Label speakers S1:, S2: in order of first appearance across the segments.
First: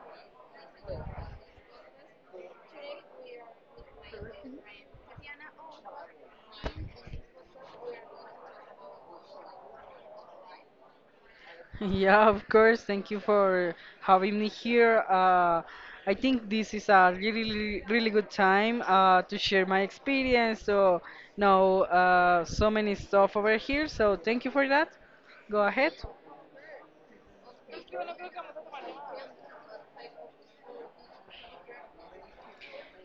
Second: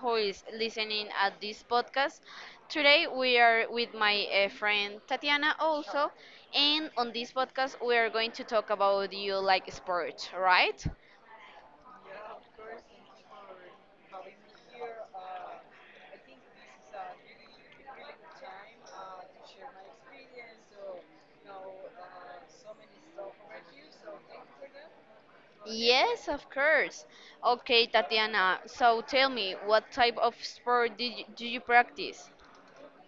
S1: who is listening at this podcast. Today we are with my friend Tatiana also, and on this podcast we are going to talk about you like sports, right?
S2: Yeah, of course. Thank you for having me here. I think this is a really, really good time to share my experience. So, now so many stuff over here. So, thank you for that. Go ahead.
S1: Yes, of course. Okay, Tatiana, so tell me, what type of sport do you practice?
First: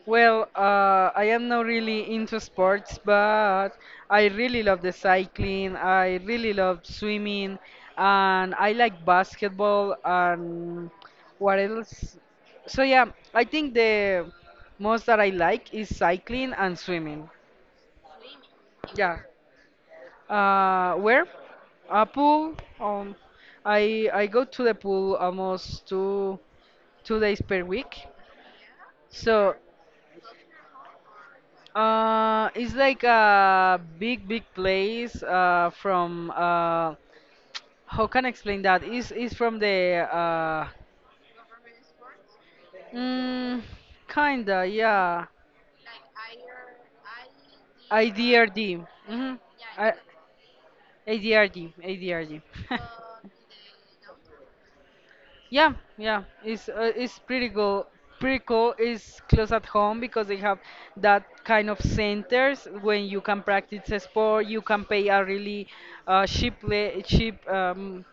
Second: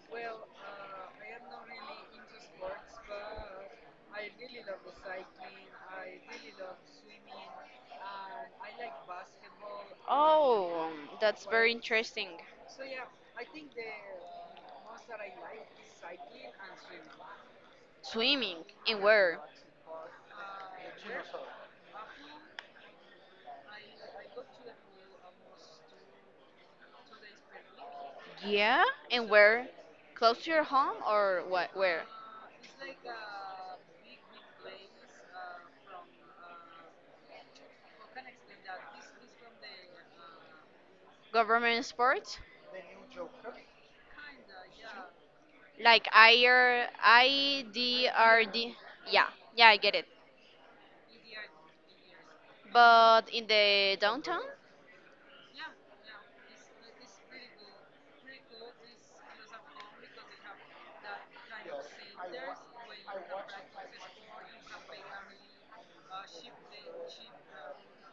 S2: Well, I am not really into sports, but I really love the cycling. I really love swimming, and I like basketball and
S1: Oh, that's
S2: what
S1: very
S2: else?
S1: interesting.
S2: So yeah, I think the most that I like is cycling and swimming.
S1: Swimming, and
S2: Yeah.
S1: where?
S2: Where? A pool. Um, I go to the pool almost two two days per week.
S1: Yeah, and
S2: So
S1: where? Close to your home or what? Where?
S2: It's like a big place from. How can I explain that? It's from the.
S1: Government sports?
S2: Mm, kinda, yeah.
S1: Like IRIDRD?
S2: IDRD.
S1: Yeah,
S2: Mm-hmm.
S1: yeah, I
S2: I,
S1: get it.
S2: ADRD. ADRD.
S1: But in the downtown.
S2: Yeah, yeah, it's pretty cool. Pretty cool. It's close at home because they have that kind of centers when you can practice a sport. You can pay a really cheap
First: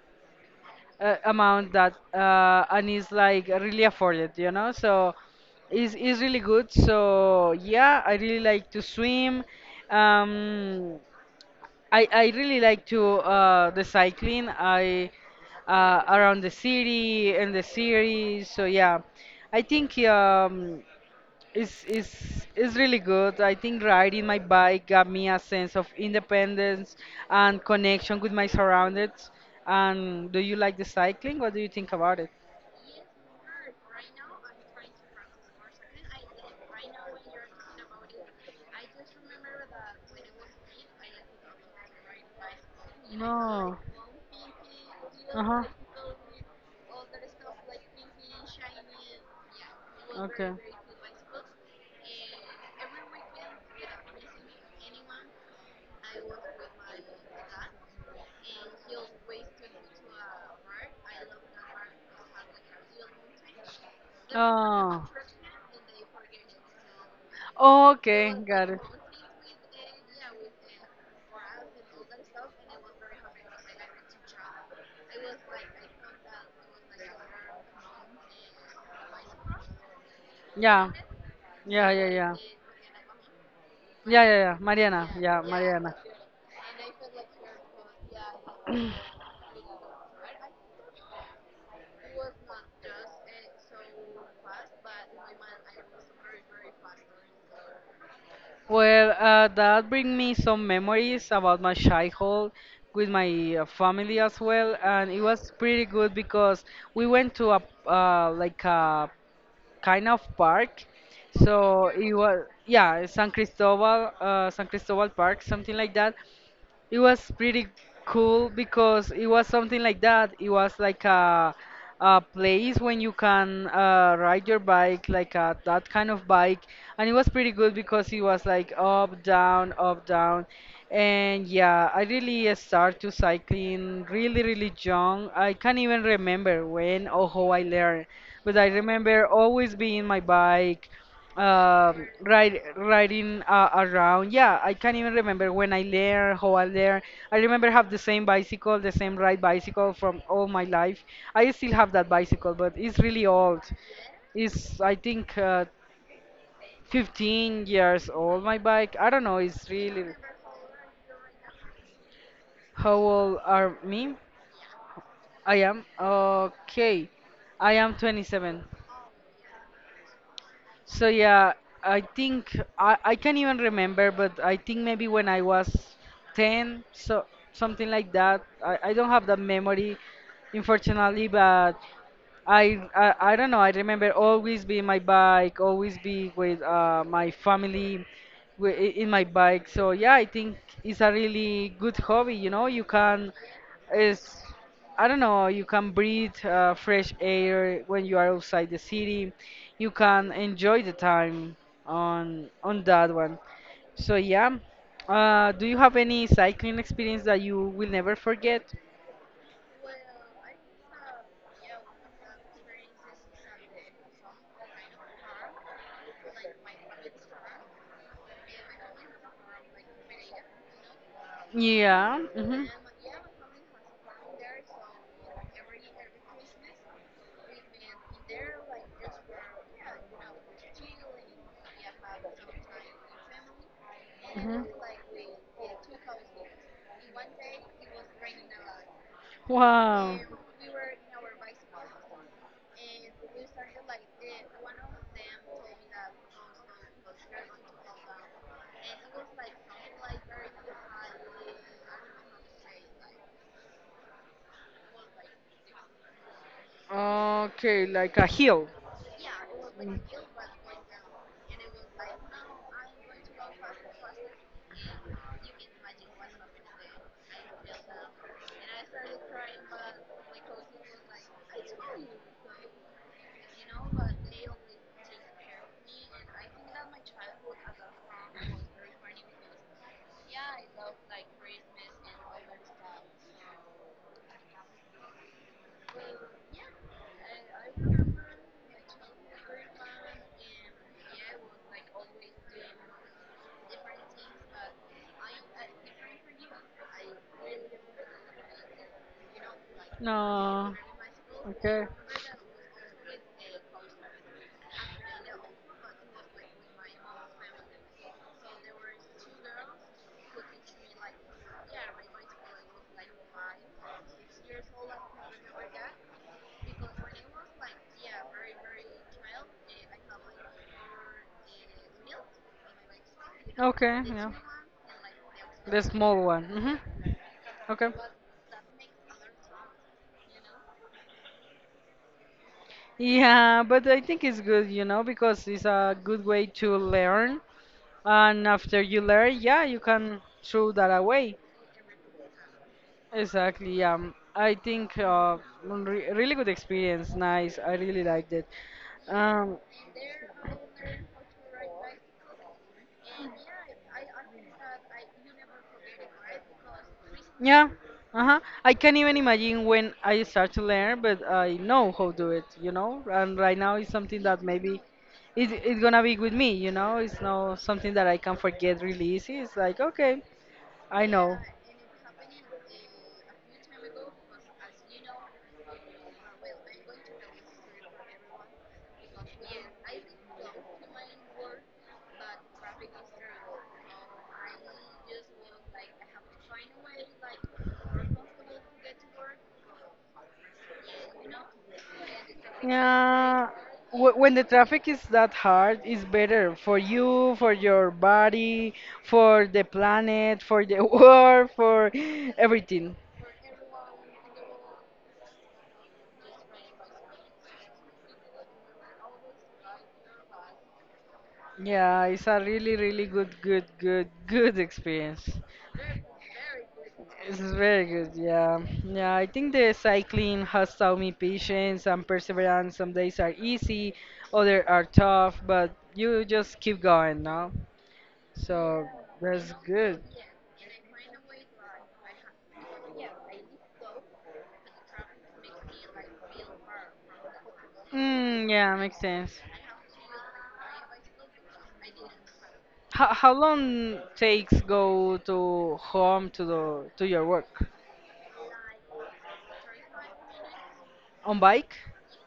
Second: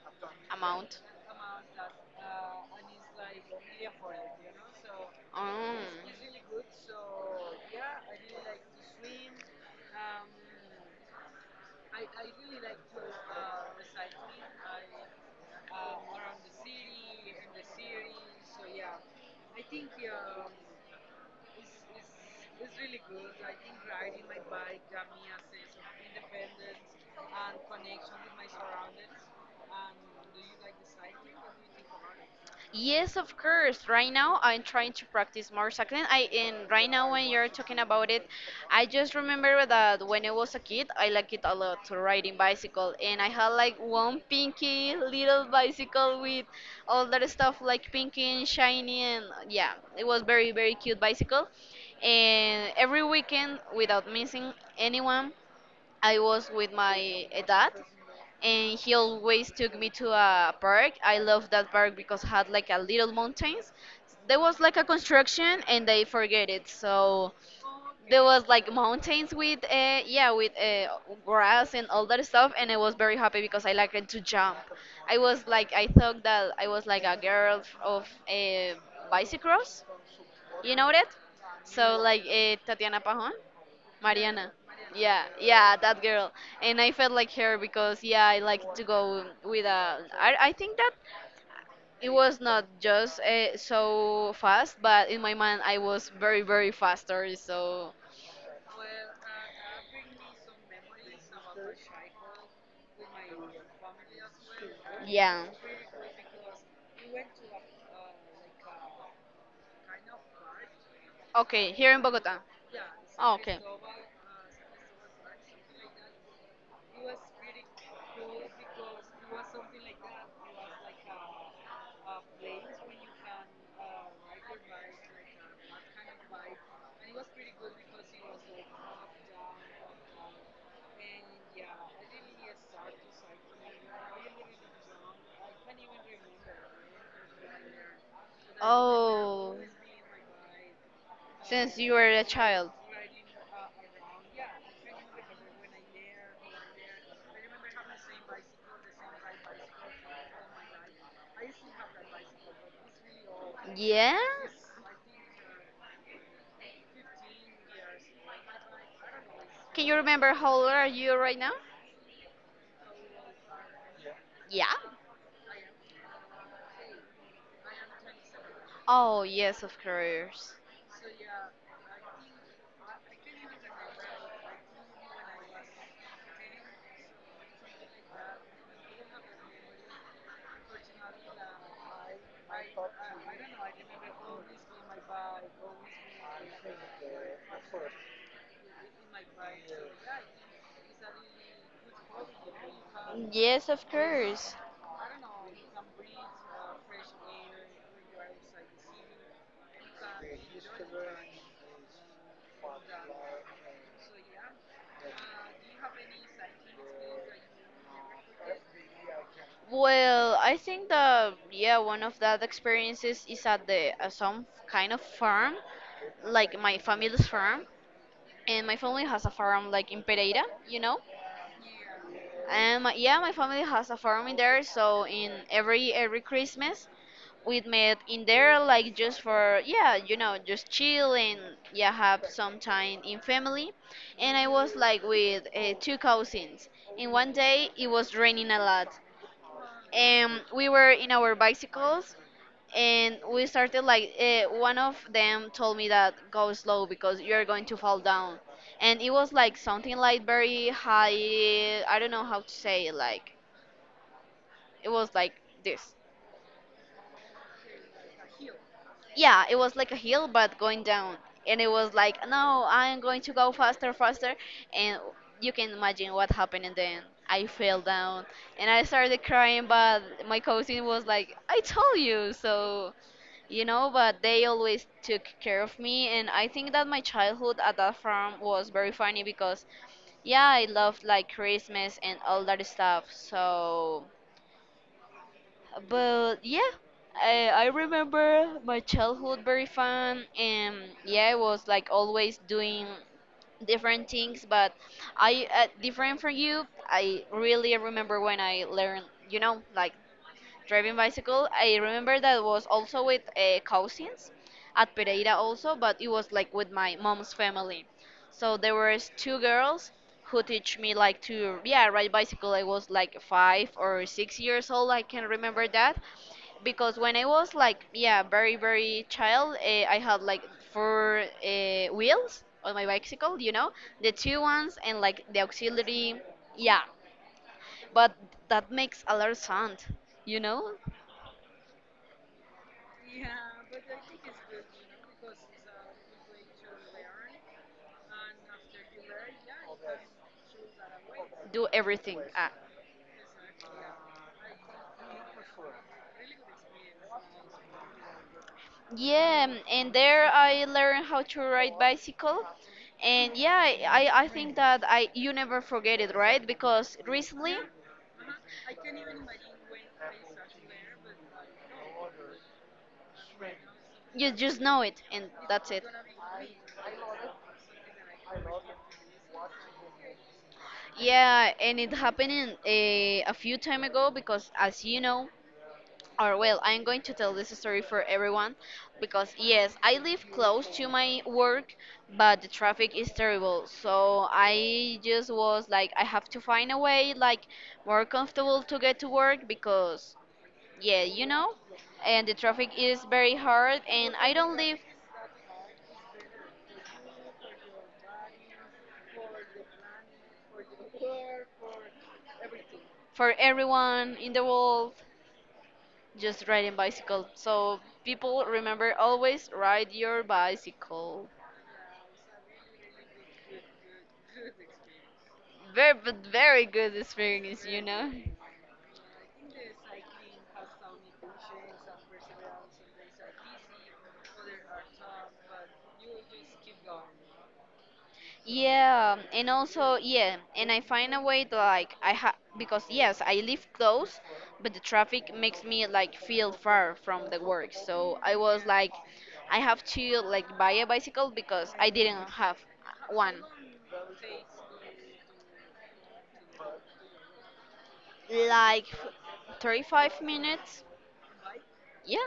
S1: Amount?
S2: amount that and is like really afforded, you know. So
S1: Um.
S2: it's really good. So yeah, I really like to swim. Um, I really like to the cycling. I around the city and the series. So yeah, I think it's really good. I think riding my bike gave me a sense of independence and connection with my surroundings. And do you like the cycling? What do you think about it?
S1: Yes, of course. Right now, I'm trying to practice more cycling. I and right now, when you're talking about it, I just remember that when I was a kid, I liked it a lot to riding bicycle, and I had
S2: No.
S1: like one pinky little
S2: Uh-huh.
S1: bicycle with all that stuff like pinky and shiny, and yeah, it was
S2: Okay.
S1: very very cute bicycle. And every weekend, without missing anyone, I was with my dad, and he always took me to a park. I love that park because it had like a little mountains. There was like a
S2: Oh,
S1: construction, and they forget it. So there
S2: okay,
S1: was
S2: got
S1: like
S2: it.
S1: mountains with grass and all that stuff, and I was very happy because I liked to jump. I was like, I thought that I was like a girl of bicycross, you know
S2: Yeah,
S1: that?
S2: yeah,
S1: So
S2: yeah,
S1: like
S2: yeah.
S1: Tatiana Pajon,
S2: Yeah, yeah,
S1: Mariana.
S2: yeah. Mariana,
S1: Yeah,
S2: yeah,
S1: yeah,
S2: Mariana.
S1: that girl. And I felt like her because, yeah, I like to go with a. I think that it was not just so fast, but in my mind I was very very faster. So
S2: Well, that brings me some memories about my childhood with my family as well, and it
S1: yeah.
S2: was pretty good because we went to a like a kind of park.
S1: Okay,
S2: So
S1: here in
S2: it
S1: Bogota.
S2: was yeah, San
S1: Oh, okay.
S2: Cristobal, San Cristobal Park, something like that. It was pretty cool because it was something like that. It was like a place when you can ride your bike, like a, that kind of bike, and it was pretty good because it was like up, down, and yeah, I really started to cycling really young. I can't even remember when or how I learned, but I remember
S1: Oh,
S2: always being my bike
S1: since you were a
S2: ride,
S1: child.
S2: riding around. Yeah, I can't even remember when I learned, how I learned. I remember have the same bicycle, the same ride bicycle from all my life. I still have that bicycle, but it's really old.
S1: Yeah?
S2: It's I think 15 years old. My bike. I don't know. It's
S1: Can you
S2: really
S1: remember how old are you right now?
S2: how old are me?
S1: Yeah.
S2: I am okay. I am 27.
S1: Oh, yes, of course.
S2: So yeah, I think I can't even remember, but I think maybe when I was 10, so something like that. I don't have that memory, unfortunately, but I don't know. I remember always be in my bike, always be with my family in my bike. So yeah, I think it's a really good hobby. You know, you can
S1: Yes, of
S2: is
S1: course.
S2: I don't know. You can breathe fresh air when you are outside the city. You can enjoy the time on that one. So yeah, do you have any cycling experience that you will never forget?
S1: Well, I think that, yeah, one of that experiences is at the some kind of farm, like my family's farm, and my family has a farm like in Pereira, you know.
S2: Yeah. Hmm.
S1: And yeah, my family has a farm in there, so in every Christmas we met in there like just for, yeah, just chill and, yeah, have some time in family. And I
S2: Hmm.
S1: was like with two cousins, and one day it was raining a lot,
S2: Wow.
S1: and we were in our bicycles. And we started like, one of them told me that go slow because you're going to fall down, and it was like something like very high. I don't know how to say it, like it was like this.
S2: Okay, like a hill.
S1: Yeah, it was like a hill but going down. And it was like, no, I'm going to go faster, faster. And you can imagine what happened. And then I fell down and I started crying. But my cousin was like, I told you. So, but they always took care of me. And I think that my childhood at that farm was very funny because, yeah, I loved like Christmas and all that stuff. So, but yeah, I remember my childhood very fun, and yeah, I was like always doing different things. But I, different from you, I really remember when I learned, like
S2: No.
S1: driving bicycle. I
S2: Okay.
S1: remember that was also with cousins at Pereira also, but it was like with my mom's family. So there was two girls who teach me like to, yeah, ride bicycle. I was like 5 or 6 years old. I can remember that, because when I was like, yeah, very very child, I had like four wheels on my bicycle,
S2: Okay,
S1: the
S2: yeah.
S1: two ones and like the
S2: The
S1: auxiliary,
S2: small one.
S1: yeah,
S2: Hmm. Okay.
S1: but that makes a lot of sound you know
S2: Yeah, but I think it's good, you know, because it's a good way to learn. And after you learn, yeah, you can throw that away.
S1: do everything, ah.
S2: Exactly. Yeah. I think re really good experience. Nice. I really liked it.
S1: Yeah,
S2: Um,
S1: and there I learned how to ride bicycle, and yeah, I think that I you never forget it, right? Because recently
S2: Yeah, uh-huh. I can't even imagine when I start to learn, but I know how to do it, you know? And right now it's something
S1: you
S2: that
S1: just
S2: maybe
S1: know it and
S2: it,
S1: that's
S2: it's
S1: it.
S2: gonna be with me, you know? It's not something that I can forget really easy. It's like, okay, I know.
S1: Yeah, and it happened in, a few time ago because, as you know, or well, I'm going to tell this story for everyone, because yes, I live close to my work, but the traffic is terrible. So I just was like, I have to find a way like more comfortable to get to work, because yeah, and the traffic is very
S2: Uh,
S1: hard, and
S2: when
S1: I
S2: the
S1: don't live
S2: traffic is that hard, it's better for you, for your body, for the planet, for the world, for everything.
S1: for everyone in the world. Just riding bicycle. So, people, remember always ride your bicycle.
S2: Yeah, it's a really good experience.
S1: Very but very good
S2: It's
S1: experience, you
S2: very good,
S1: know.
S2: yeah. Yeah, I think the cycling has taught me patience and perseverance. Some days are easy, others are tough, but you just keep going, no? So
S1: Yeah, and
S2: that's
S1: also,
S2: good.
S1: yeah, and I find a way to like I ha because yes, I live close, but the traffic makes me like feel far from the work. So I
S2: Mm,
S1: was
S2: yeah,
S1: like,
S2: makes sense.
S1: I have to like buy a bicycle because I didn't have
S2: How
S1: one.
S2: long takes go to home to the to your work?
S1: Like 35 minutes.
S2: On bike
S1: Yeah.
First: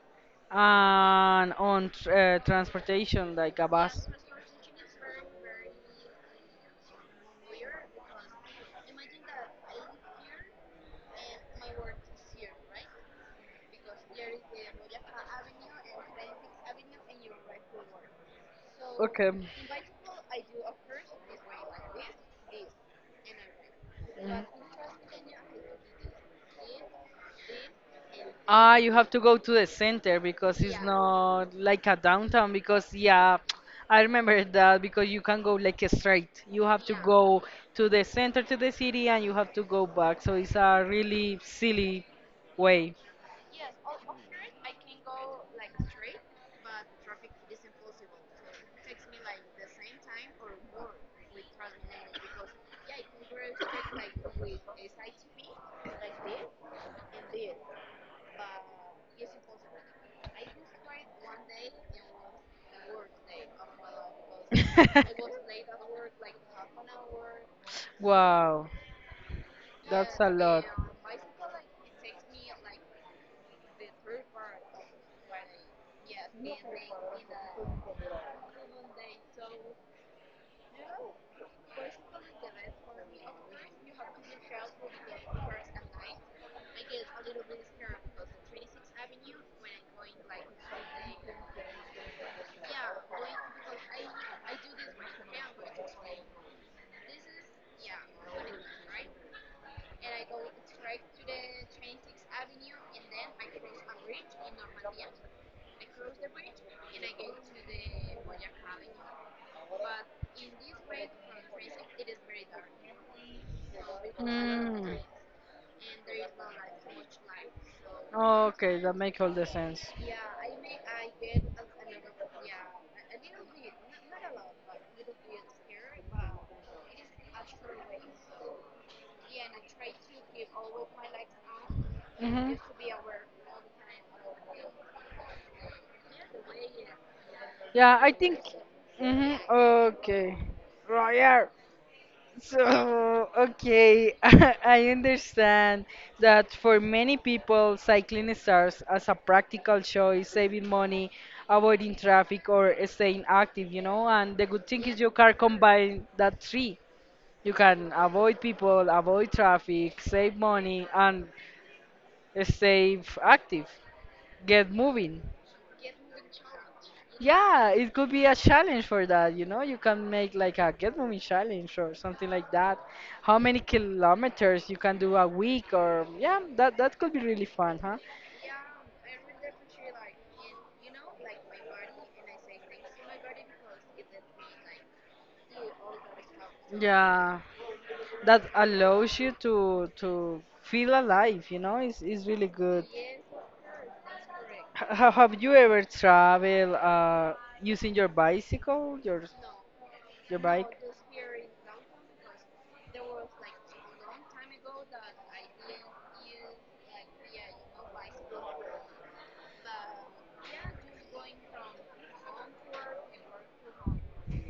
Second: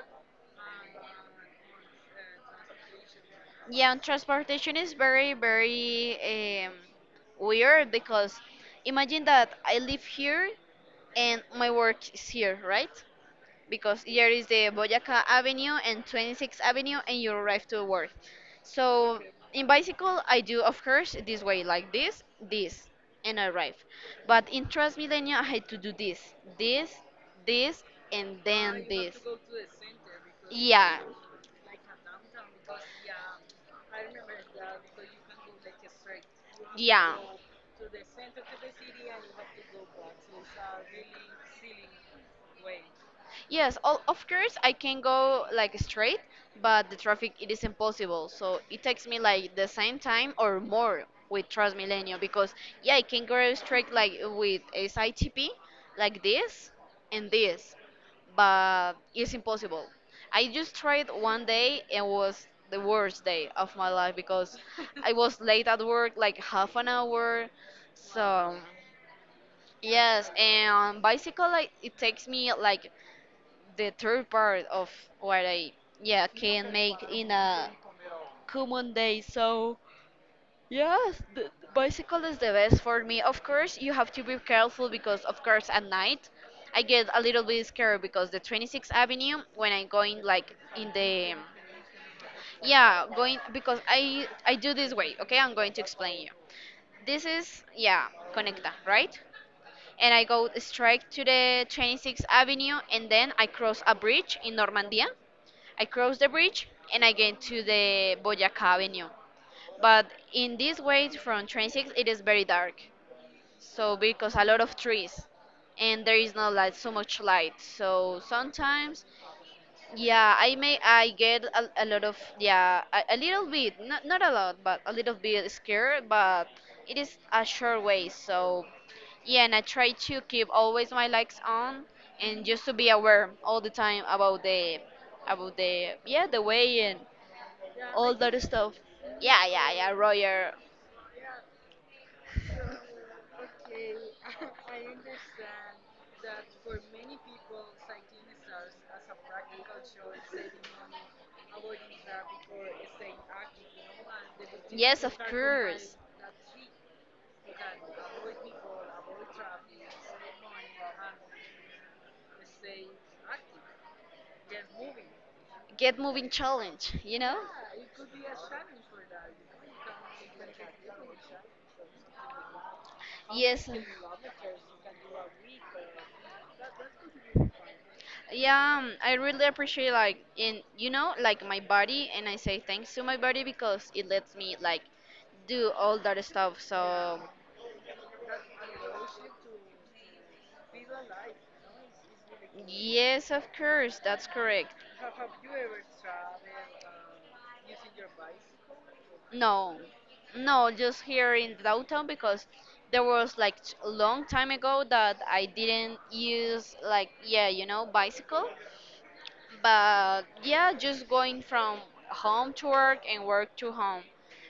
S2: and on tr transportation like a
S1: Yeah, and
S2: bus.
S1: transportation is very, very um, weird because, imagine that I live here and my work is here, right? Because here is the Boyaca Avenue and 26th Avenue, and you arrive to work. So
S2: Okay.
S1: in bicycle, I do, of course, this way, like this, and I arrive.
S2: Mhm.
S1: But in Transmilenio, I had to do this, this, this, and
S2: Ah,
S1: then
S2: you have
S1: this.
S2: to go to the center because it's Yeah.
S1: Yeah,
S2: not like a downtown. Because yeah, I remember that because you can go like straight. You have to Yeah.
S1: yeah.
S2: go to the center to the city and you have to go back. So it's a really silly way.
S1: Yes, all, of course I can go like straight, but the traffic, it is impossible. So it takes me like the same time or more with Transmilenio, because yeah, I can go straight like with SITP like this and this, but it's impossible. I just tried one day and was the worst day of my life, because I was late at work like half an hour. So
S2: Wow, that's
S1: yes,
S2: a lot.
S1: and bicycle like it takes me like the third part of what I, yeah, can make in a common day. So yes, the bicycle is the best for me. Of course, you have to be careful, because of course at night I get a little bit scared, because the 26th Avenue when I'm going like in the, yeah, going, because I do this way. Okay, I'm going to explain you. This is, yeah, Conecta, right. And I go straight to the 26th Avenue, and then I cross a bridge in Normandia, I cross the bridge and I get to the Boyaca Avenue. But in this way from train 6 it is very dark. So, because a lot of
S2: Mm.
S1: trees and there is not like so much light. So
S2: Okay, that
S1: sometimes,
S2: make all the sense.
S1: yeah, I get a lot of, yeah, a little bit, not a lot but a little bit scared, but it is a short way. So yeah, and I try to keep always my legs on and
S2: Hmm.
S1: just to be aware all the time about the about the way and
S2: Yeah, I
S1: all
S2: think.
S1: that stuff.
S2: Hmm.
S1: Yeah, yeah, yeah.
S2: Okay.
S1: Roger.
S2: Roger. So, okay, I understand that for many people, cycling starts as a practical choice, saving money, avoiding traffic, or staying active, you know. And the good thing is
S1: Yes,
S2: you
S1: of
S2: can
S1: course.
S2: combine that three. You can avoid people, avoid traffic, save money, and stay active, get moving.
S1: Get moving challenge, you know?
S2: Yeah,
S1: Yeah.
S2: it could be a challenge for that, you know? You can make like a get moving challenge or something like that. How many
S1: Yes. You can kilometers,
S2: kilometers
S1: you
S2: you
S1: can
S2: can
S1: do
S2: do
S1: a
S2: a
S1: week,
S2: week
S1: or.
S2: or yeah, that that could be really fun, huh?
S1: Yeah, I really appreciate like in you know like my body, and I say thanks to my body because it lets me like do all that stuff. So. Yeah.
S2: Yeah. That allows you to feel alive, you know? It's really good.
S1: Yes, of course, that's correct.
S2: Have you ever traveled using your bicycle,
S1: No,
S2: your
S1: no,
S2: bike?
S1: just here in downtown because there was like a long time ago that I didn't use like, yeah, bicycle. But yeah, just going from home to work and work to home.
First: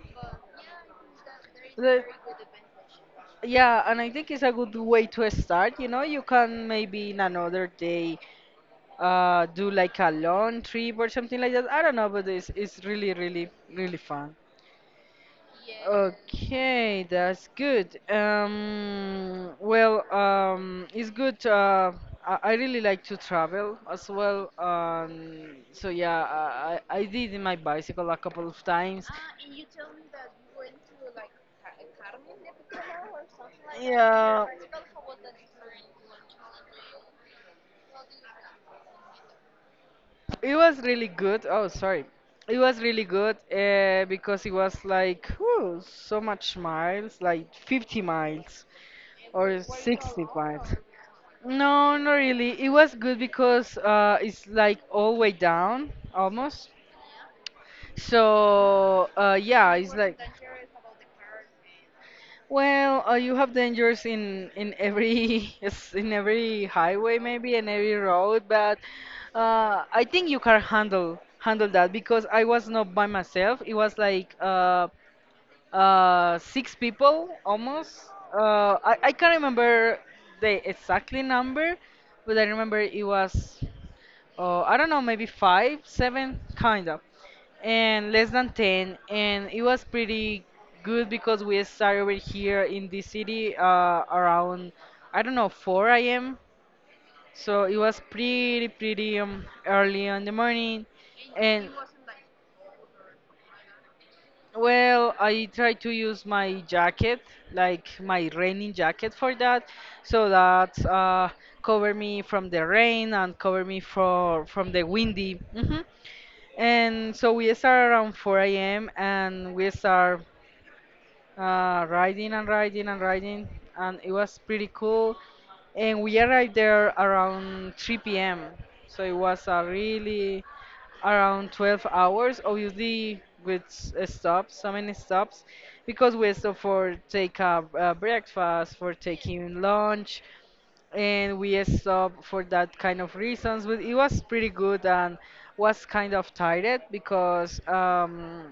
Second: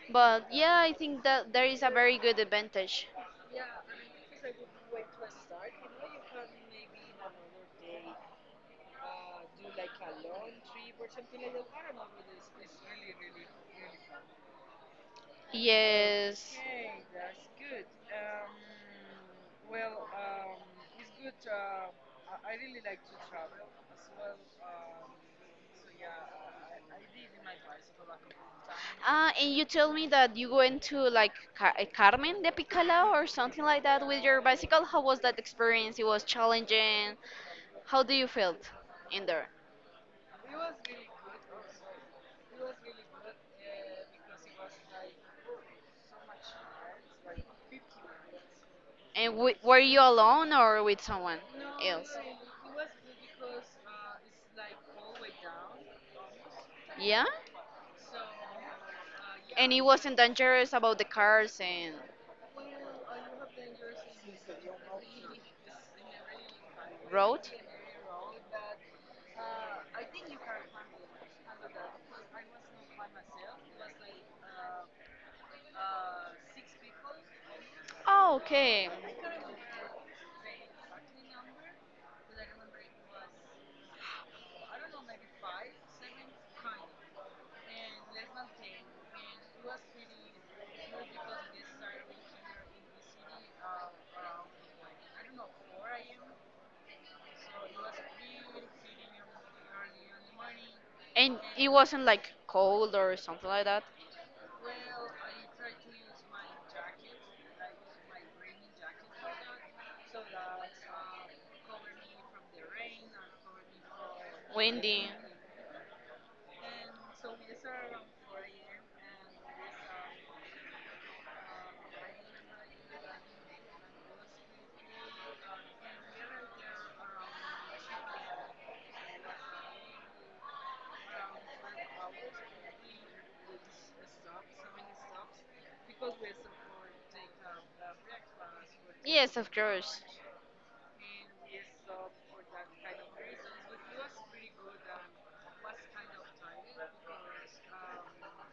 S1: But yeah, I think that there is a very good advantage.
S2: Yeah, and I think it's a good way to start. You know, you can maybe in another day do like a long trip or something like that. I don't know, but it's really, really, really fun.
S1: Yes. Okay,
S2: Okay,
S1: that's
S2: that's
S1: good. Good.
S2: good. Well,
S1: Well, well. It's
S2: it's
S1: good.
S2: good. I
S1: I
S2: really
S1: really like
S2: like
S1: to
S2: to
S1: travel
S2: travel
S1: as
S2: as
S1: well.
S2: well.
S1: Um, So
S2: So
S1: yeah,
S2: yeah, I, I
S1: I
S2: I
S1: did
S2: did in
S1: in
S2: my
S1: my bicycle,
S2: bicycle a
S1: a couple
S2: couple of
S1: of
S2: times.
S1: times. Ah, and you told me that you went to like Carmen de Picala or something like that with your
S2: Yeah,
S1: bicycle. How was that experience? It was challenging. How do you felt in there?
S2: it was really good. Oh, sorry. It was really good because it was like whew, so much miles, like 50 miles
S1: And w
S2: or
S1: were you
S2: 60
S1: alone
S2: miles.
S1: or with someone, no,
S2: No, not
S1: else?
S2: really. It was good because it's like all way down almost.
S1: Yeah?
S2: So
S1: And
S2: yeah,
S1: it
S2: it's
S1: wasn't
S2: like
S1: dangerous about the cars and
S2: well, you have dangers in every yes, in every highway
S1: road?
S2: maybe and every road, but I think you can handle that because I was not by myself. It was like six people almost.
S1: Oh,
S2: Uh,
S1: okay.
S2: I I can't remember the exactly number, but I remember it was I don't know, maybe five, seven, kind of, and less than 10. And it was pretty good because we started over here in the city around, I don't know, 4 a.m. So it was pretty early in the morning.
S1: And it
S2: And
S1: wasn't like cold or something like that?
S2: well, I tried to use my jacket, like my raining jacket for that, so that cover me from the rain and cover me for from the
S1: Windy.
S2: windy. Hmm. And so we start around 4 a.m. and we start riding and riding and riding, and it was pretty cool. And we arrived there around 3 p.m. So it was a really around 12 hours, obviously with stops, so many stops, because we stopped for take a, breakfast, for
S1: Yes, of
S2: taking
S1: course. Lunch.
S2: lunch, and we stopped for that kind of reasons, but it was pretty good and was kind of tired because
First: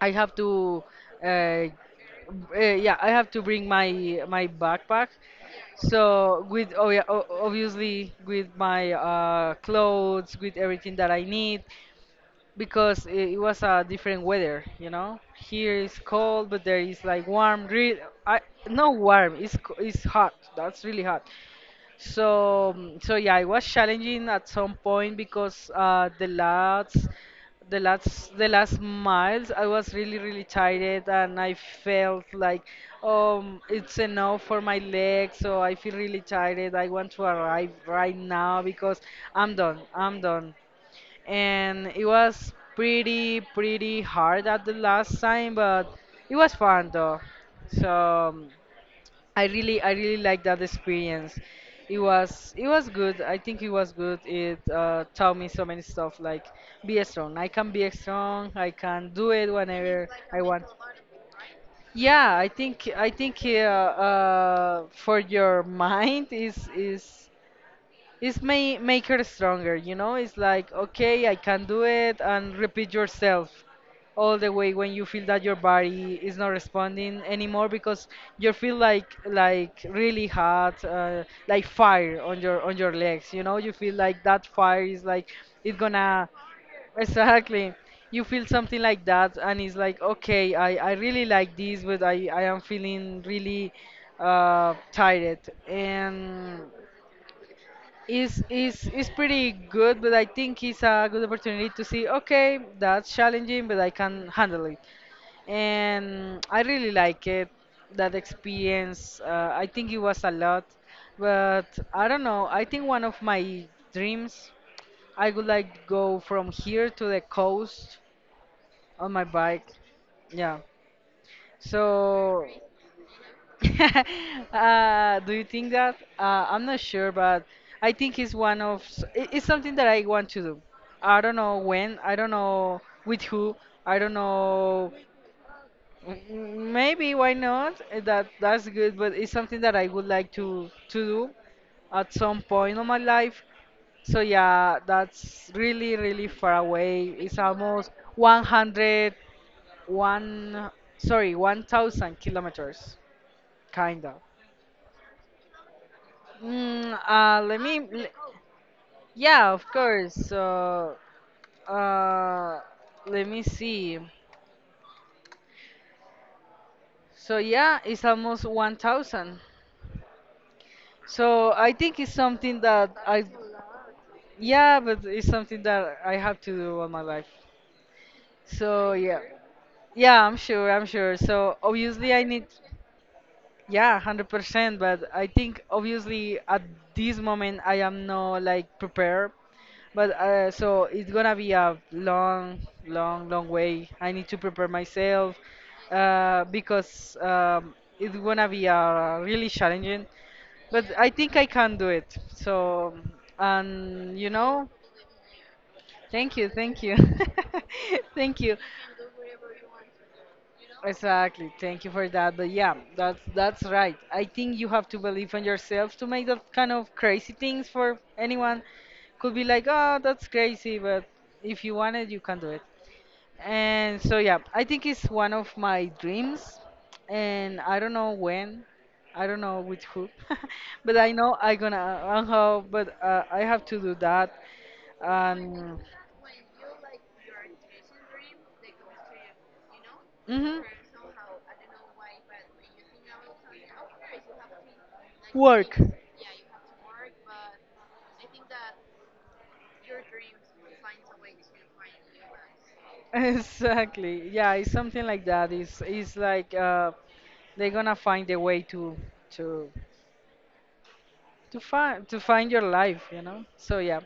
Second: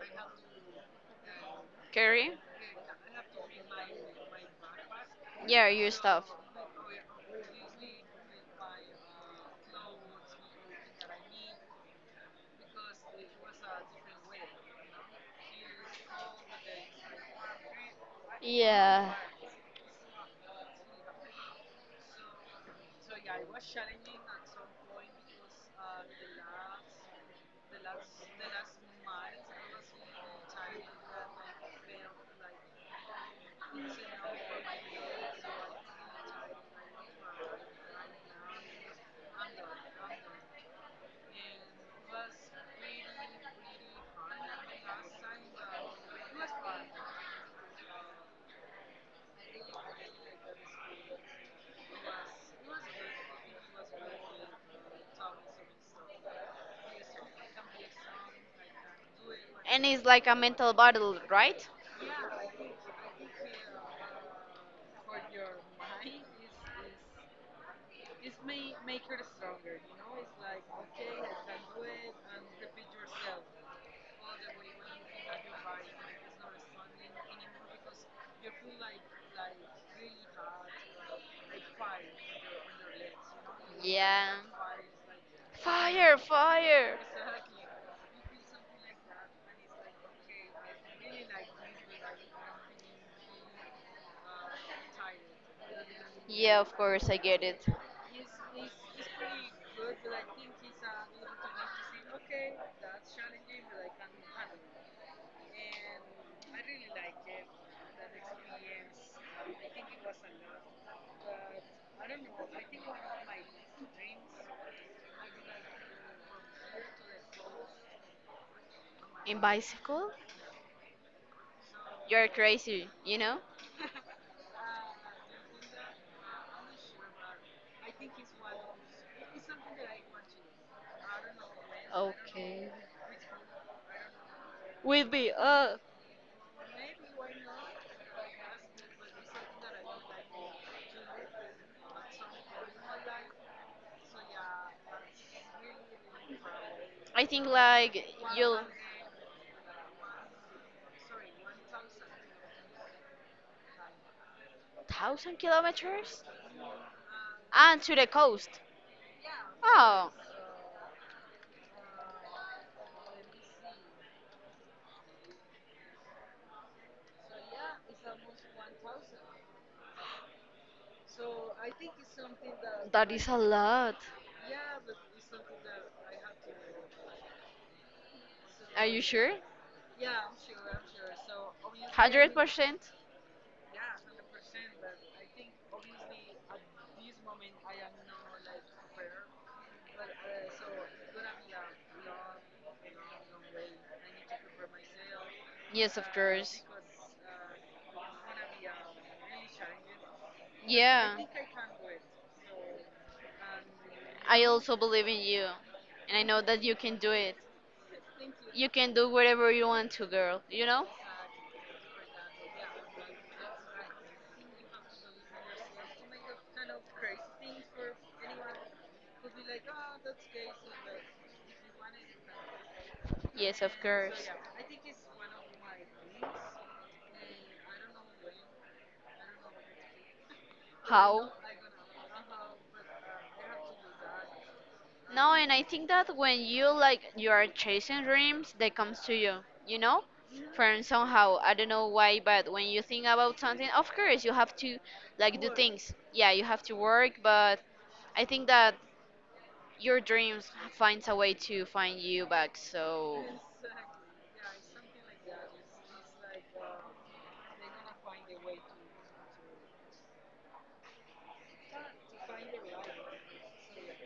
S2: I have to uh,
S1: Carrie?
S2: yeah I have to bring my my backpack
S1: Yeah, your. So, stuff.
S2: so with oh yeah obviously with my clothes with everything that I need because it was a different weather you know here is cold but there is like I, not
S1: Yeah.
S2: warm
S1: it
S2: it's hot that's really hot so, mm, so yeah, it was challenging at some point because the last miles, I was really tired, and I felt like, it's enough for my legs. So I feel really tired. I want to arrive right now because I'm done. I'm done. And it was pretty, pretty hard at the last time, but it was fun though. So. um, I really like that experience.
S1: was it
S2: It was good. I think it was good. It taught me so many stuff like be strong. I can be strong. I can do it
S1: And it's
S2: whenever
S1: like a
S2: I want.
S1: mental battle, right?
S2: Yeah, I think for your mind is it's may make her stronger you know it's like okay I can do it and repeat yourself all the way when you feel that your body is not responding anymore because you feel like really hot like fire on your legs you know you feel like
S1: Yeah.
S2: that fire is like it's
S1: Fire,
S2: gonna
S1: fire.
S2: Exactly. You feel something like that, and it's like, okay, I really like this, but I am feeling really tired.
S1: Yeah,
S2: And
S1: of course, I get it.
S2: is is is pretty good, but I think it's a good opportunity to see. Okay, that's challenging, but I can handle it, and I really like it. That experience, I think it was a lot, but I don't know. I think one of my dreams, I would like to go from here to the coast on my
S1: In
S2: bike.
S1: bicycle?
S2: Yeah.
S1: You're
S2: So
S1: crazy, you know?
S2: do you think that? I'm not sure, but I think it's one of s- I- it's something that I want to do. I don't know when, I don't
S1: Okay.
S2: know with who, I don't know.
S1: Will be?
S2: Maybe why not? That's good, but it's something that I would like to do at some point of my life. So yeah, that's really really far away.
S1: I
S2: It's
S1: think
S2: almost
S1: like you'll
S2: 100 one sorry 1,000 kilometers, kinda.
S1: thousand kilometers
S2: Mm, uh, let me.
S1: and to the
S2: l-
S1: coast.
S2: Yeah, of
S1: Oh,
S2: course. So, uh, let me see. So yeah, it's almost 1,000. So I think it's something that
S1: that is a lot.
S2: yeah, but it's something that I have to do all my life.
S1: Are
S2: So
S1: you
S2: yeah,
S1: sure?
S2: yeah, I'm sure, I'm sure. So obviously I
S1: Hundred
S2: need
S1: percent?
S2: yeah, 100%. But I think obviously at this moment I am not like prepared. But so it's gonna be a long, long, long way. I need to prepare myself
S1: Yes, of course.
S2: because it's gonna be really challenging. But I
S1: Yeah.
S2: think I can do it. So, and you
S1: I
S2: know,
S1: also believe in you, and I know that you
S2: thank you,
S1: can do it.
S2: thank you.
S1: You can do whatever you want to, girl, you know?
S2: Exactly. Thank you for that. But yeah, that's right. I think you have to believe in yourself to make that kind of crazy things for anyone. Could be like, oh, that's crazy, but if you want it, you can do it.
S1: Yes, of
S2: And so
S1: course.
S2: yeah, I think it's one of my dreams, and I don't know when, I don't know with who, but I
S1: How?
S2: know I gonna how, but I have to do that.
S1: No, and I
S2: And
S1: think that when you like you are chasing dreams, they comes to you. You know,
S2: hmm.
S1: from somehow I don't know why, but when you think about something, of course you have to like do
S2: Work.
S1: things. Yeah, you have to work, but I think that your dreams finds a way to find you back. So
S2: Exactly. Yeah, it's something like that. It's like they're gonna find a way to to find your life, you know. So yeah,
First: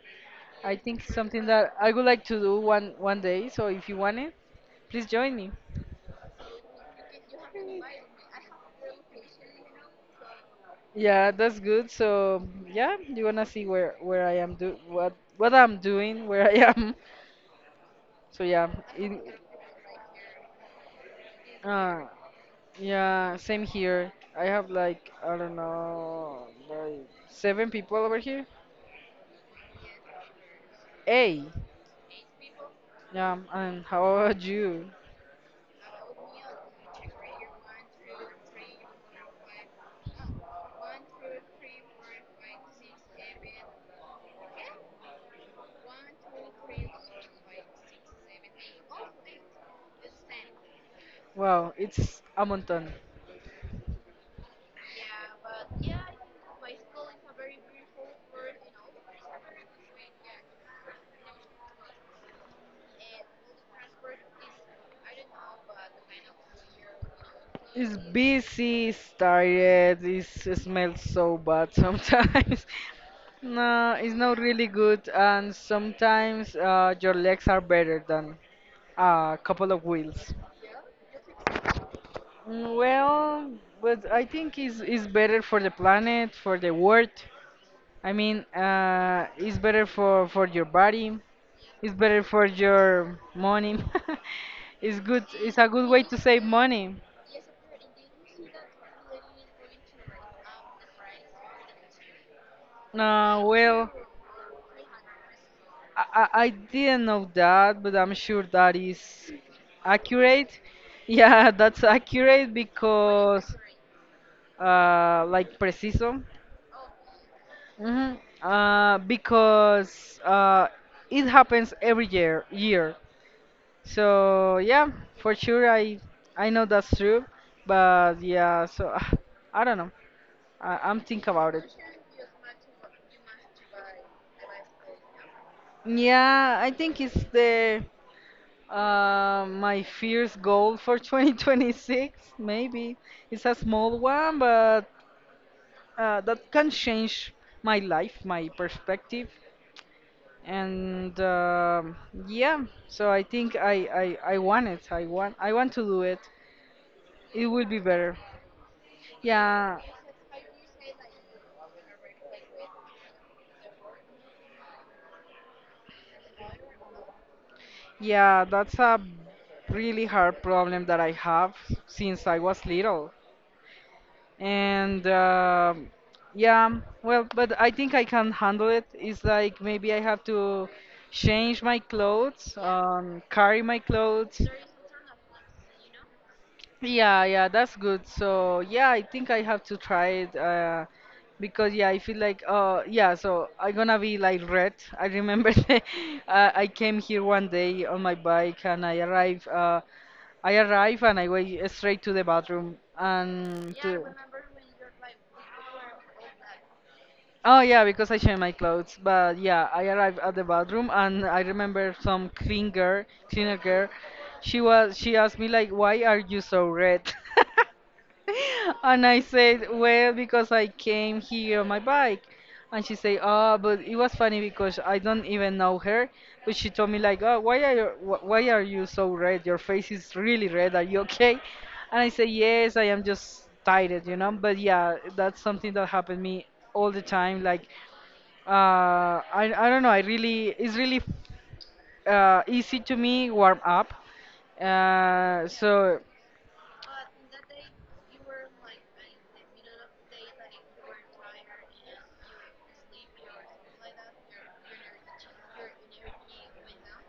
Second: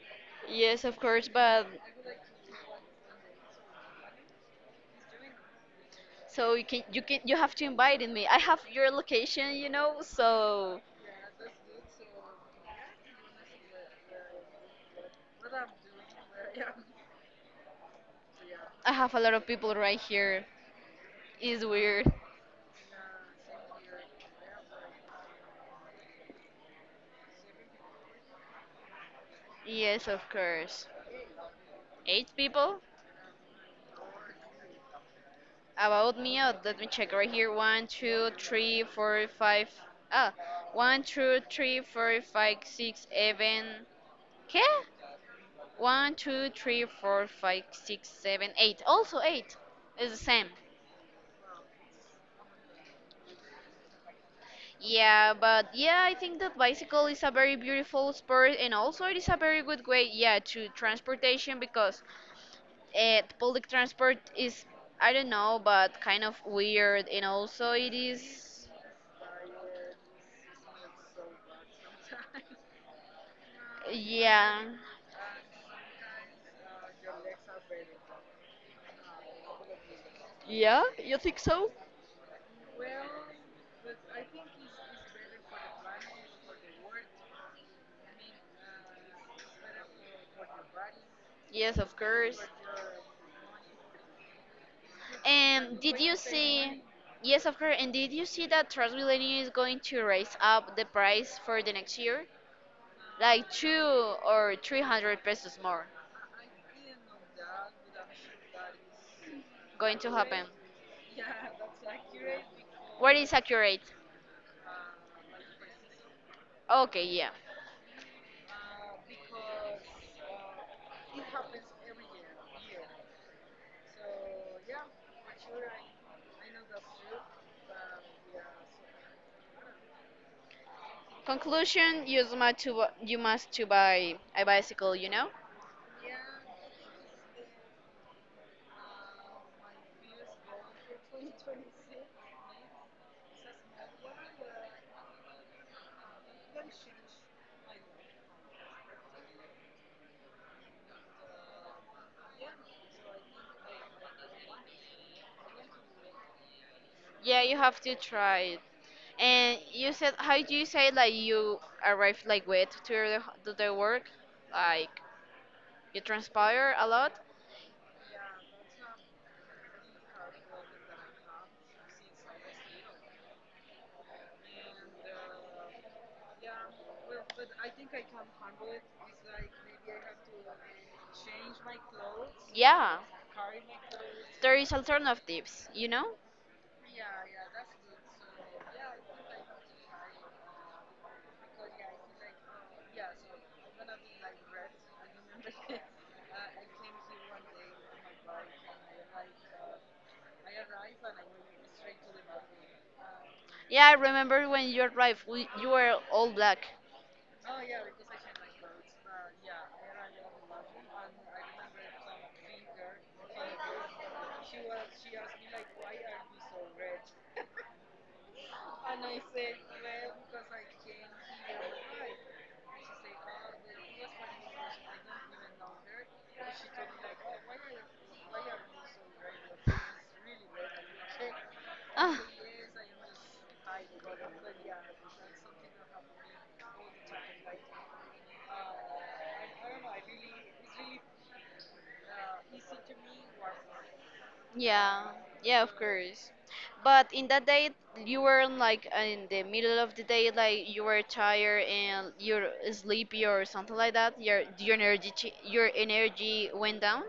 S2: I
S1: yes, of
S2: think it's
S1: course,
S2: something
S1: but
S2: that I would like to do one day. So if you want it, please join me.
S1: so you have to invite me. I have your location, you know, so
S2: Yeah, that's good. So yeah, you wanna see where I am, do what I'm doing, where I am. So yeah,
S1: I have a lot
S2: it,
S1: of people right here. It's
S2: uh,
S1: weird.
S2: yeah, same here. I have like I don't know, like seven people over here.
S1: Yes, of course.
S2: Hey,
S1: Eight people?
S2: yeah, and how about you?
S1: About me, oh, let me check right here. One, two, three, four, five. Ah, one, two, three, four, five, six, seven. ¿Qué? One, two, three, four, five, six, seven, eight. Also eight. It's the same.
S2: Wow, it's a mountain.
S1: Yeah, I think that bicycle is a very beautiful sport and also it is a very good way, yeah, to transportation because public transport is, I don't know, but kind of weird, and also it
S2: It's
S1: is,
S2: busy, it's tired, it's, it smells so bad sometimes. No, it's not
S1: yeah.
S2: really good, and sometimes your legs are better than a couple of wheels.
S1: Yeah, you think so?
S2: Mm. Well, but I think it's better for the planet, for the world, I mean, it's better for your body.
S1: Yes,
S2: It's
S1: of
S2: better
S1: course.
S2: for your money. It's good. It's a
S1: And
S2: good
S1: did
S2: way to
S1: you
S2: save
S1: see?
S2: money.
S1: Yes, of course. And did you see that TransMilenio is going to raise up the price for the next year, like two
S2: Well,
S1: or three hundred pesos more,
S2: I didn't know that, but I'm sure that is
S1: going to happen?
S2: accurate. Yeah, that's accurate
S1: What is
S2: because,
S1: accurate?
S2: like preciso.
S1: Okay, yeah.
S2: Hmm. Because it happens every year. Year. So yeah, for sure I know that's true, but yeah, so I don't know. I'm thinking about it.
S1: Conclusion: You must to you must to buy a bicycle, you know.
S2: Yeah, I think it's the my first goal for 2026. Maybe it's a small one, but that can change my life, my perspective, and um, yeah. So I think I want it. I want to do it.
S1: Yeah,
S2: It
S1: you
S2: will be
S1: have to
S2: better.
S1: try it. And
S2: Yeah,
S1: you said, how do you say like you arrived like wet to the work? Like you transpire a lot?
S2: yeah, that's a really hard problem that I have since I was little. And um, yeah, well, but I think I can handle it. It's like maybe I have to change my clothes,
S1: Yeah.
S2: carry my clothes.
S1: There is alternatives, you know?
S2: Yeah, yeah, that's good. So yeah, I think I have to try it because yeah, I feel like uh, yeah, so I'm gonna be like red. I remember I came here one day on my bike and I arrived and I went straight to the bathroom and
S1: Yeah, I
S2: to
S1: remember when you arrived, you were all black.
S2: oh yeah, because I changed my clothes. But yeah, I arrived at the bathroom and I remember some clean girl, cleaner girl. She asked me like, "Why are you so red?" And I said, well, because I came here on my bike. And she said, oh, but it was funny because I don't even know her. But she told me like, oh, why are you, why are you so red? Your face is really red. Are you okay? And I said, yes, I am just tired, you know. But yeah, that's something that happened me all the time. Like, uh, I don't know. I really, it's really easy to me warm up.
S1: Yeah, yeah, of
S2: So
S1: course. But in that day, you were like in the middle of the day, like you were tired and you're sleepy or something like that. Your your energy went down.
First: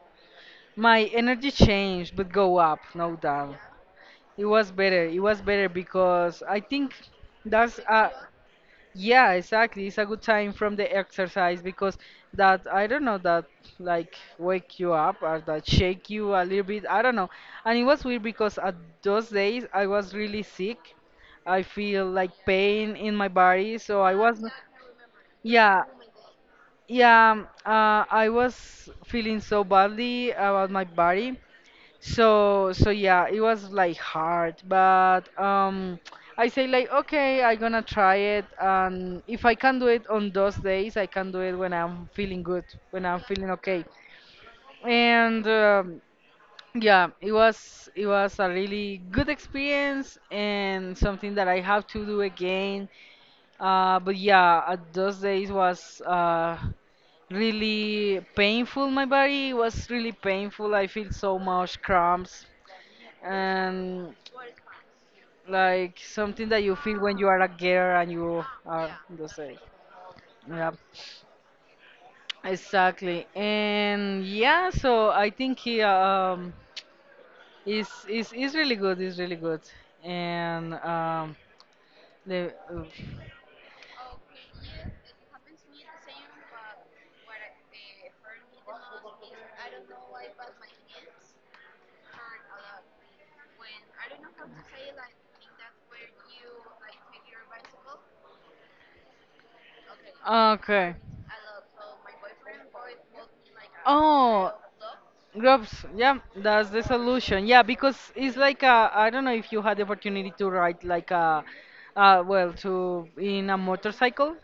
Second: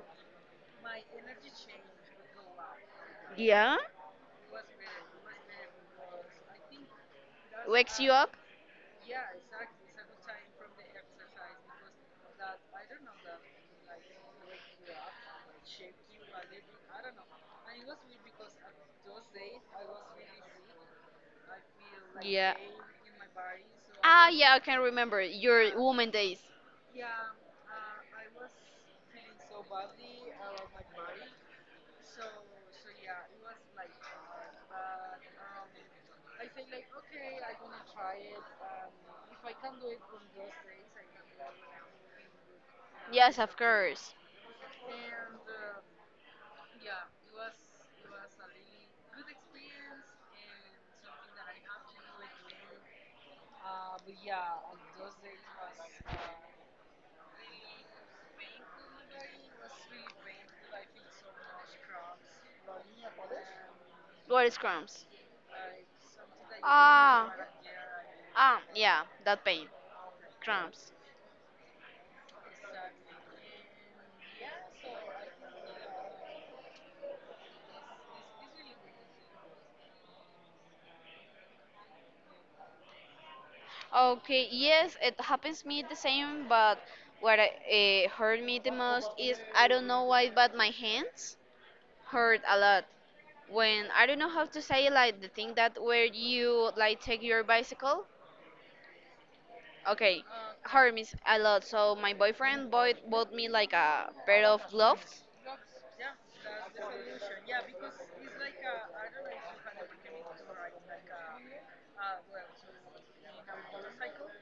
S2: my energy changed, but go up, no doubt.
S1: Yeah.
S2: It was better. It was better because I think that's
S1: Wakes you
S2: uh,
S1: up.
S2: yeah, exactly. It's a good time from the exercise because that I don't know that like wake you up or that shake you a little bit. I don't know. And it was weird because at those days I was really sick. I feel like
S1: Yeah.
S2: pain in my body, so I
S1: Ah,
S2: was
S1: yeah, I can remember your
S2: yeah,
S1: woman days.
S2: yeah, I was feeling so badly about my body so yeah, it was like hard, but um, I say like okay, I'm gonna try it and if I can do it on those days, I can do it when I'm feeling good, when I'm
S1: Yes,
S2: feeling
S1: of
S2: okay.
S1: course.
S2: And yeah, it was a really good experience and something that I have to do again. But yeah, those days was really painful. My body was really painful. I feel so much cramps and
S1: What is cramps?
S2: like something that you feel when you
S1: Ah,
S2: are a girl and you
S1: ah,
S2: are
S1: yeah,
S2: the
S1: that
S2: same.
S1: pain,
S2: Yeah,
S1: cramps.
S2: exactly. And yeah, so I think he um, is really good. Is really good. And um, the
S1: Okay, yes, it happens me the same, but what hurt me the most is I don't know why, but my hands hurt a lot. When I don't know how to say like the thing that where you like take your bicycle, okay,
S2: okay.
S1: hurt me a lot. So my boyfriend bought me like a pair
S2: Oh,
S1: of gloves.
S2: groups, yeah, that's the solution. Yeah, because it's like a, I don't know if you had the opportunity to ride like a, to in a motorcycle.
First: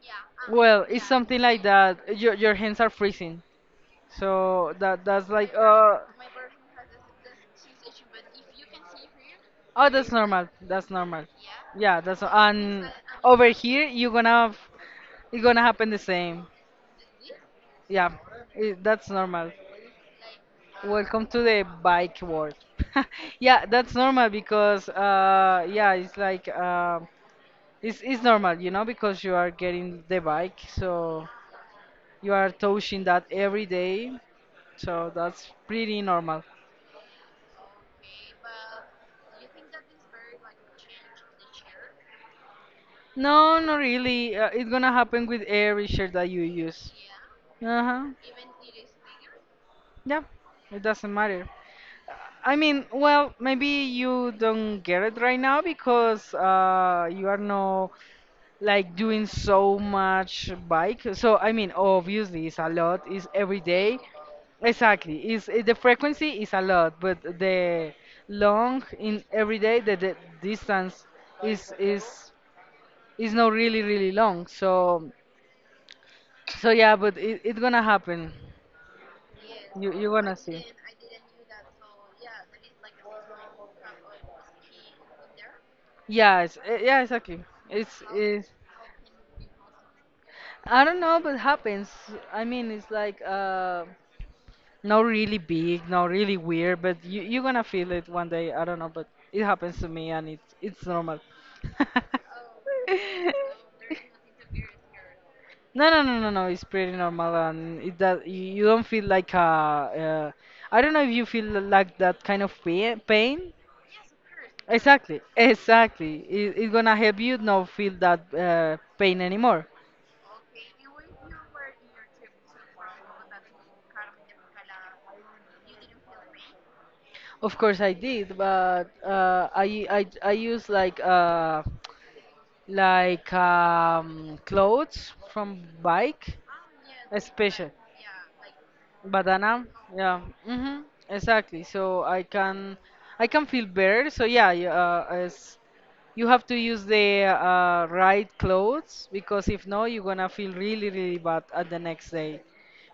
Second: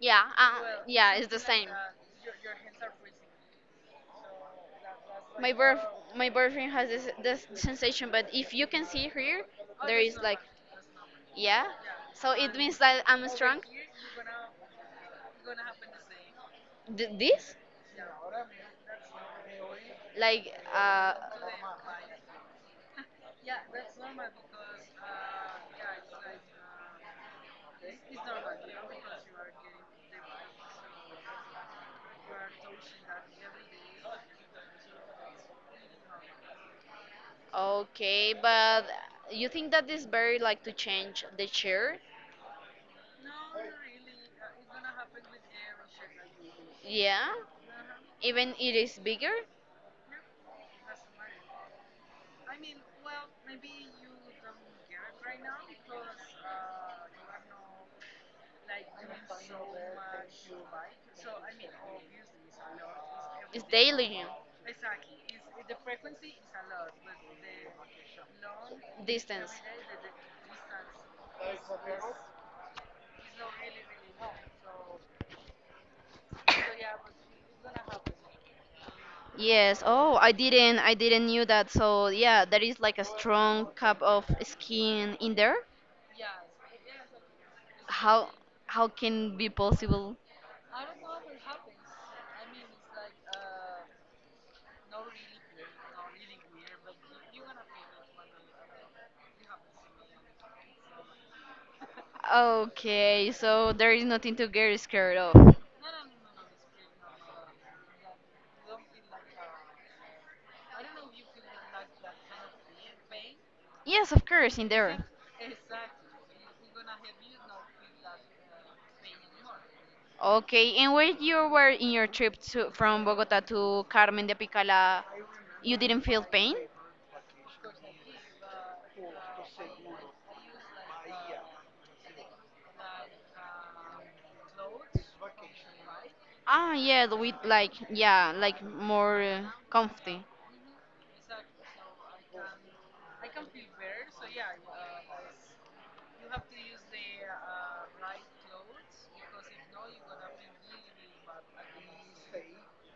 S1: Yeah,
S2: Well, it's
S1: yeah, it's the
S2: something like
S1: same.
S2: that. Your hands are freezing, so that's
S1: My
S2: like
S1: birth,
S2: uh.
S1: my boyfriend has this sensation, but if you can see here,
S2: Oh,
S1: there
S2: that's
S1: is like,
S2: normal. That's normal.
S1: yeah.
S2: Yeah, that's,
S1: So it means
S2: and
S1: that I'm
S2: over
S1: strong.
S2: here you're gonna have, it's gonna happen the same.
S1: Th- this,
S2: Yeah, it, that's normal.
S1: like, uh,
S2: Welcome to the bike world. Yeah, that's normal because yeah, it's like um, it's normal, you know, because you are getting the bike, so you are touching that every day, so that's pretty normal.
S1: okay, but you think that is very like to change the chair?
S2: No, not really. It's gonna happen with every shirt that you use.
S1: Yeah,
S2: Uh huh.
S1: even it is bigger.
S2: Yeah, it doesn't matter. I mean, well, maybe you don't get it right now because you are no like doing so much bike. So I mean, obviously it's a lot. It's every
S1: It's
S2: day.
S1: daily.
S2: Exactly. The frequency is a lot, but the long in every day the distance is is is not really really long. So so yeah, but it's gonna happen.
S1: Yes.
S2: You you're gonna see.
S1: I didn't knew that. So yeah, there is like a strong cup of skin in there.
S2: Yeah, it's, eh, yeah, exactly.
S1: How
S2: It's
S1: how can be possible?
S2: I don't know, but happens. I mean, it's like not really big, not really weird, but you you're gonna feel it one day. I don't know, but it happens to me and it's normal.
S1: Okay, so there is nothing to get scared of.
S2: No, no, no, no, no. It's pretty normal, and it that you don't feel like a. I don't know if you feel like that kind of pain. Pain.
S1: Yes, of course, in there.
S2: Exactly, exactly. It's gonna help you not feel that pain anymore.
S1: Okay, and when you were in your trip to from Bogota to Carmen de Picala, you didn't feel pain?
S2: Of course, I did, but I use like clothes from bike,
S1: Ah, yeah, the with
S2: especially
S1: like yeah, like more
S2: banana. Yeah,
S1: comfy.
S2: hmm, exactly. So I can feel better. So yeah, as you have to use the right clothes because if no, you're gonna feel really really bad at the next day.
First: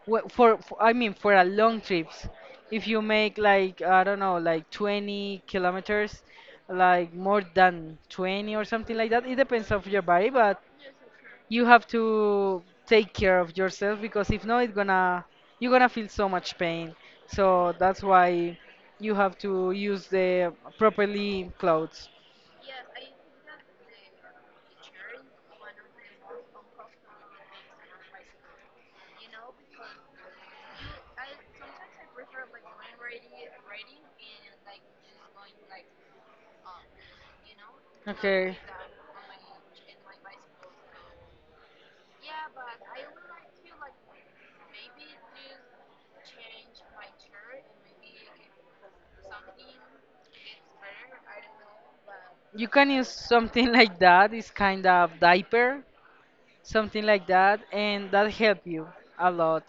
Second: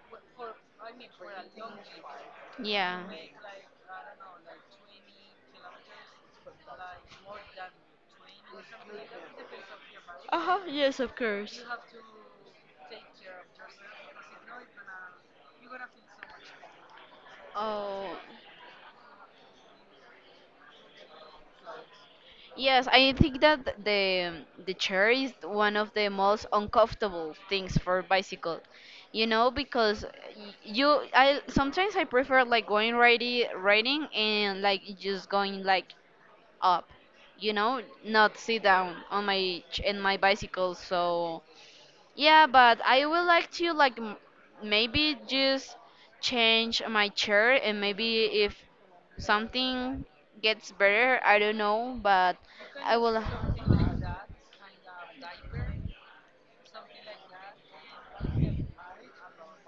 S2: For I mean for a long trips, if you
S1: Yeah.
S2: make like I don't know like 20 kilometers, like more than 20 or something like that, it depends of your body,
S1: Uh-huh,
S2: but
S1: yes, of course.
S2: you have to take care of yourself because if not it's gonna you're gonna feel so much pain so that's
S1: Oh,
S2: why you have to use the properly clothes
S1: yes, I think that the chair is one of the most uncomfortable things for bicycle. You know, because y- you I sometimes I prefer like going riding and like just going like up, you know, not
S2: okay
S1: sit down on my in my bicycle. So yeah, but I would like to like maybe just change my chair and maybe if something gets better, I don't know, but
S2: you can
S1: I
S2: use
S1: will.
S2: something like that it's kind of diaper something like that, and that help you a lot.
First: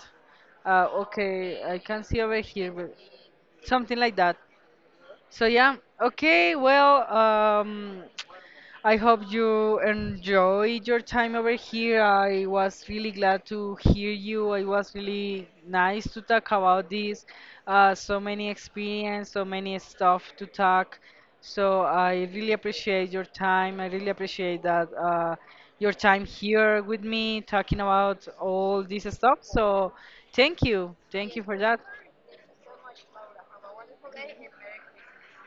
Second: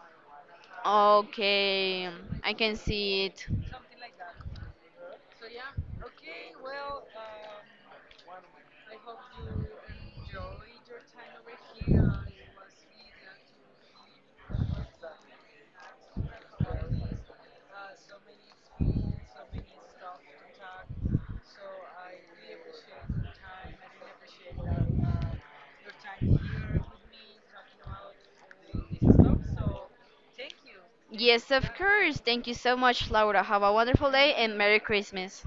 S2: Okay, I can
S1: Okay,
S2: see over
S1: I
S2: here,
S1: can
S2: but
S1: see it.
S2: something like that. So yeah, okay, well, I hope you enjoyed your time over here. I was really glad to hear you. It was really nice to talk about this. So many experience, so many stuff to talk. So I really appreciate your time. I really appreciate that your time here with me talking about all this stuff. So thank you. Thank you
S1: Yes,
S2: for
S1: of
S2: that.
S1: course. Thank you so much, Laura. Have a wonderful day and Merry Christmas.